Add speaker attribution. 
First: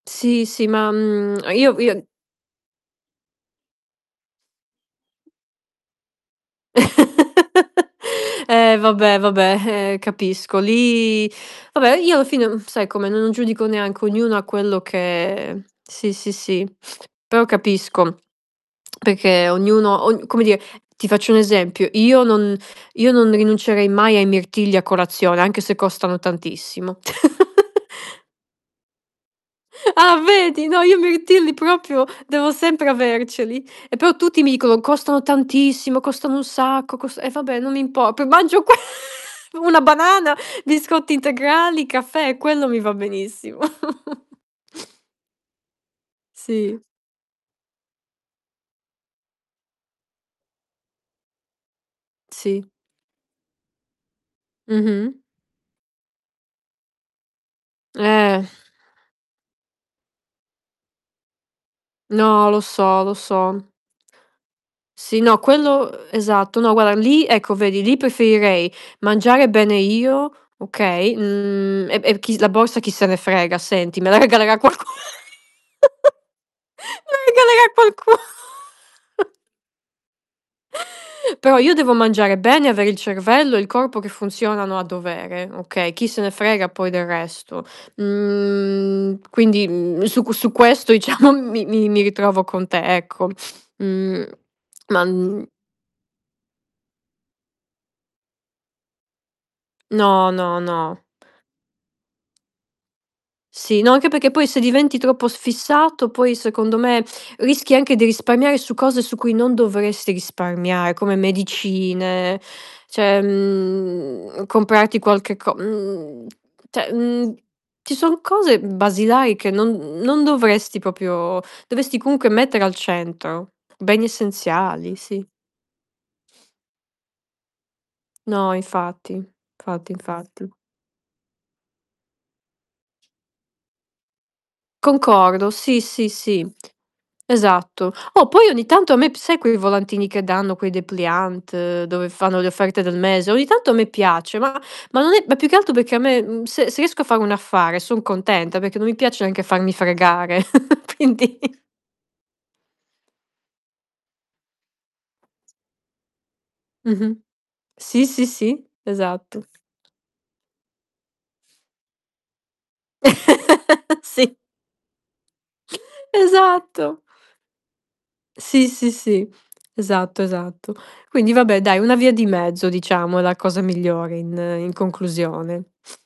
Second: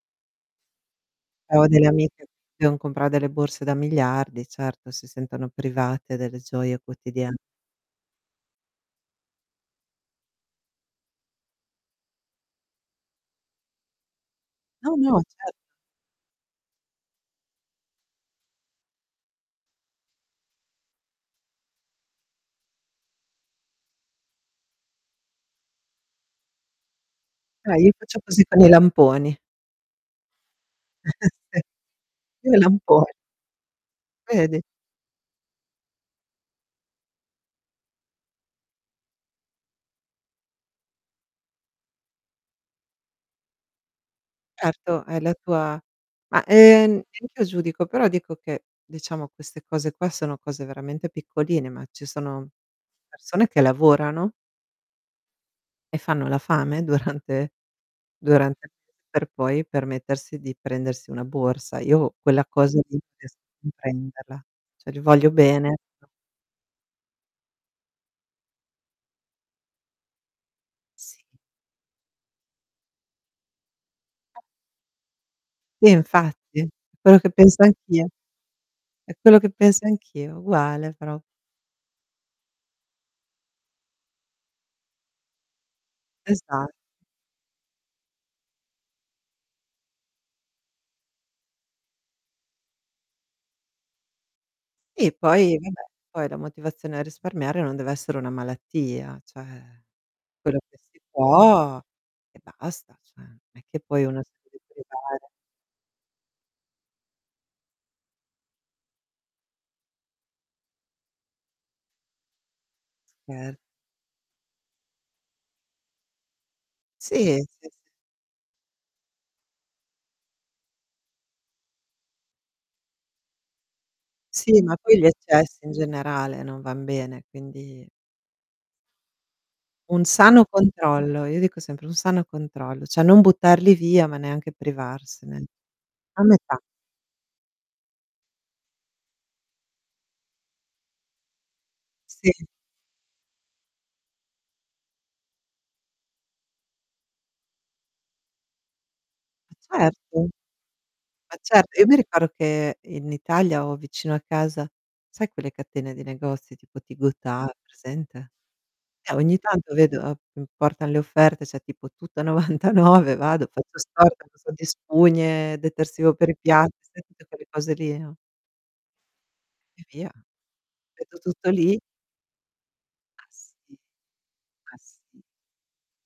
Speaker 1: Sì sì, ma, mhmm,
Speaker 2: Ho
Speaker 1: io
Speaker 2: delle
Speaker 1: io
Speaker 2: amiche che devono comprare delle borse da miliardi, certo si sentono private delle gioie quotidia
Speaker 1: Eh, vabbè vabbè, ehm, capisco lì, vabbè io alla fine, mhmm, sai com'è n non giudico neanche ognuno ha quello
Speaker 2: No no, certo.
Speaker 1: che sì sì sì, però capisco, perché ognuno ognu come dire, ti faccio un esempio, io non io non rinuncerei mai ai mirtilli a colazione anche se costano tantissimo.
Speaker 2: Eh, io faccio così con i lamponi.
Speaker 1: Ah, vedi, no io mirtilli proprio
Speaker 2: Io
Speaker 1: devo
Speaker 2: i
Speaker 1: sempre
Speaker 2: lamponi.
Speaker 1: averceli. E però tutti mi
Speaker 2: Vedi.
Speaker 1: dicono: "Costano tantissimo, costano un sacco, costano" e vabbè non impor p mangio que una banana, biscotti integrali, caffè, quello mi va benissimo.
Speaker 2: Certo, hai la tua ma,
Speaker 1: Sì.
Speaker 2: ehm, neach'io giudico, però dico che, diciamo queste cose qua, sono cose veramente piccoline, ma ci sono
Speaker 1: Sì.
Speaker 2: persone che lavorano
Speaker 1: Mh-mh.
Speaker 2: e fanno la fame durante
Speaker 1: Eh.
Speaker 2: durante il mese per poi permettersi di prendersi una borsa. Io quella
Speaker 1: No, lo
Speaker 2: cosa lì non
Speaker 1: so lo
Speaker 2: riesco a
Speaker 1: so.
Speaker 2: comprenderla, cioè li
Speaker 1: Sì
Speaker 2: voglio
Speaker 1: no
Speaker 2: bene,
Speaker 1: quello,
Speaker 2: [unintelligible]
Speaker 1: ehm, esatto. No guarda lì ecco vedi lì preferirei mangiare bene io, okay?
Speaker 2: Si.
Speaker 1: Mhmm, e e chi s la borsa chi se ne frega senti, me la regalerà qualcuno.
Speaker 2: Sì infatti, è
Speaker 1: Me
Speaker 2: quello
Speaker 1: la
Speaker 2: che penso
Speaker 1: regalerà
Speaker 2: anch'io,
Speaker 1: qualcuno.
Speaker 2: è quello che penso anch'io, uguale pro
Speaker 1: Però io devo mangiare bene, avere il cervello e il corpo che funzionano a dovere okay. Chi se ne frega
Speaker 2: Esa
Speaker 1: poi del resto. Mhmm, quindi, mhmm, su qu su questo diciamo mi mi mi ritrovo con te ecco. Mhmm, ma,
Speaker 2: Sì
Speaker 1: mhmm
Speaker 2: poi vabbè, poi la motivazione a risparmiare non deve essere una malattia, cioè
Speaker 1: No
Speaker 2: quello
Speaker 1: no
Speaker 2: che si
Speaker 1: no.
Speaker 2: può e basta, cioè non è che
Speaker 1: Sì no
Speaker 2: poi
Speaker 1: anche
Speaker 2: uno si
Speaker 1: perché poi
Speaker 2: deve
Speaker 1: se diventi troppo
Speaker 2: privare.
Speaker 1: s fissato poi secondo me rischi anche di risparmiare su cose su cui non dovresti risparmiare come medicine, cioè
Speaker 2: Cer
Speaker 1: mhmm comprarti qualche co mhmm, cioè,
Speaker 2: Si,
Speaker 1: mhmm,
Speaker 2: si si.
Speaker 1: ci sono cose basilari che non non dovresti proprio dovresti comunque mettere al centro. Beni
Speaker 2: Sì, ma
Speaker 1: essenziali,
Speaker 2: poi gli
Speaker 1: sì.
Speaker 2: eccessi in generale non van bene, quindi
Speaker 1: No, infatti, fatti,
Speaker 2: Un sano
Speaker 1: infatti.
Speaker 2: controllo, io dico sempre un sano controllo, cioè non buttarli via ma neanche privarsene.
Speaker 1: Concordo, sì, sì,
Speaker 2: A
Speaker 1: sì,
Speaker 2: metà.
Speaker 1: esatto. Oh, poi ogni tanto a me p sai quei volantini che danno, quei depliant, dove fanno
Speaker 2: Sì.
Speaker 1: le offerte del mese? Ogni tanto a me piace, ma ma non è ma più che altro perché a me, mhmm, se se riesco a fare un affare son contenta, perché non mi piace neanche farmi
Speaker 2: Ma certo,
Speaker 1: fregare.
Speaker 2: ma
Speaker 1: Quindi.
Speaker 2: certo. Io mi ricordo che in Italia, ho vicino a casa, sai quelle catene di negozi tipo
Speaker 1: Mh-mh.
Speaker 2: Tigotà,
Speaker 1: Sì sì
Speaker 2: presente?
Speaker 1: sì,
Speaker 2: Eh, ogni
Speaker 1: esatto.
Speaker 2: tanto vedo, portano le offerte, c'è tipo tutto a 99 vado, faccio scorta
Speaker 1: Si.
Speaker 2: [unintelligible] di spugne, detersivo per i piatti,
Speaker 1: Esatto.
Speaker 2: sai tutte quelle cose lì no?
Speaker 1: Sì sì sì.
Speaker 2: E via,
Speaker 1: Esatto, esatto.
Speaker 2: vedo
Speaker 1: Quindi
Speaker 2: tutto
Speaker 1: vabbè
Speaker 2: lì.
Speaker 1: dai, una via di mezzo diciamo è la cosa
Speaker 2: sì.
Speaker 1: migliore in in
Speaker 2: Ma, sì.
Speaker 1: conclusione.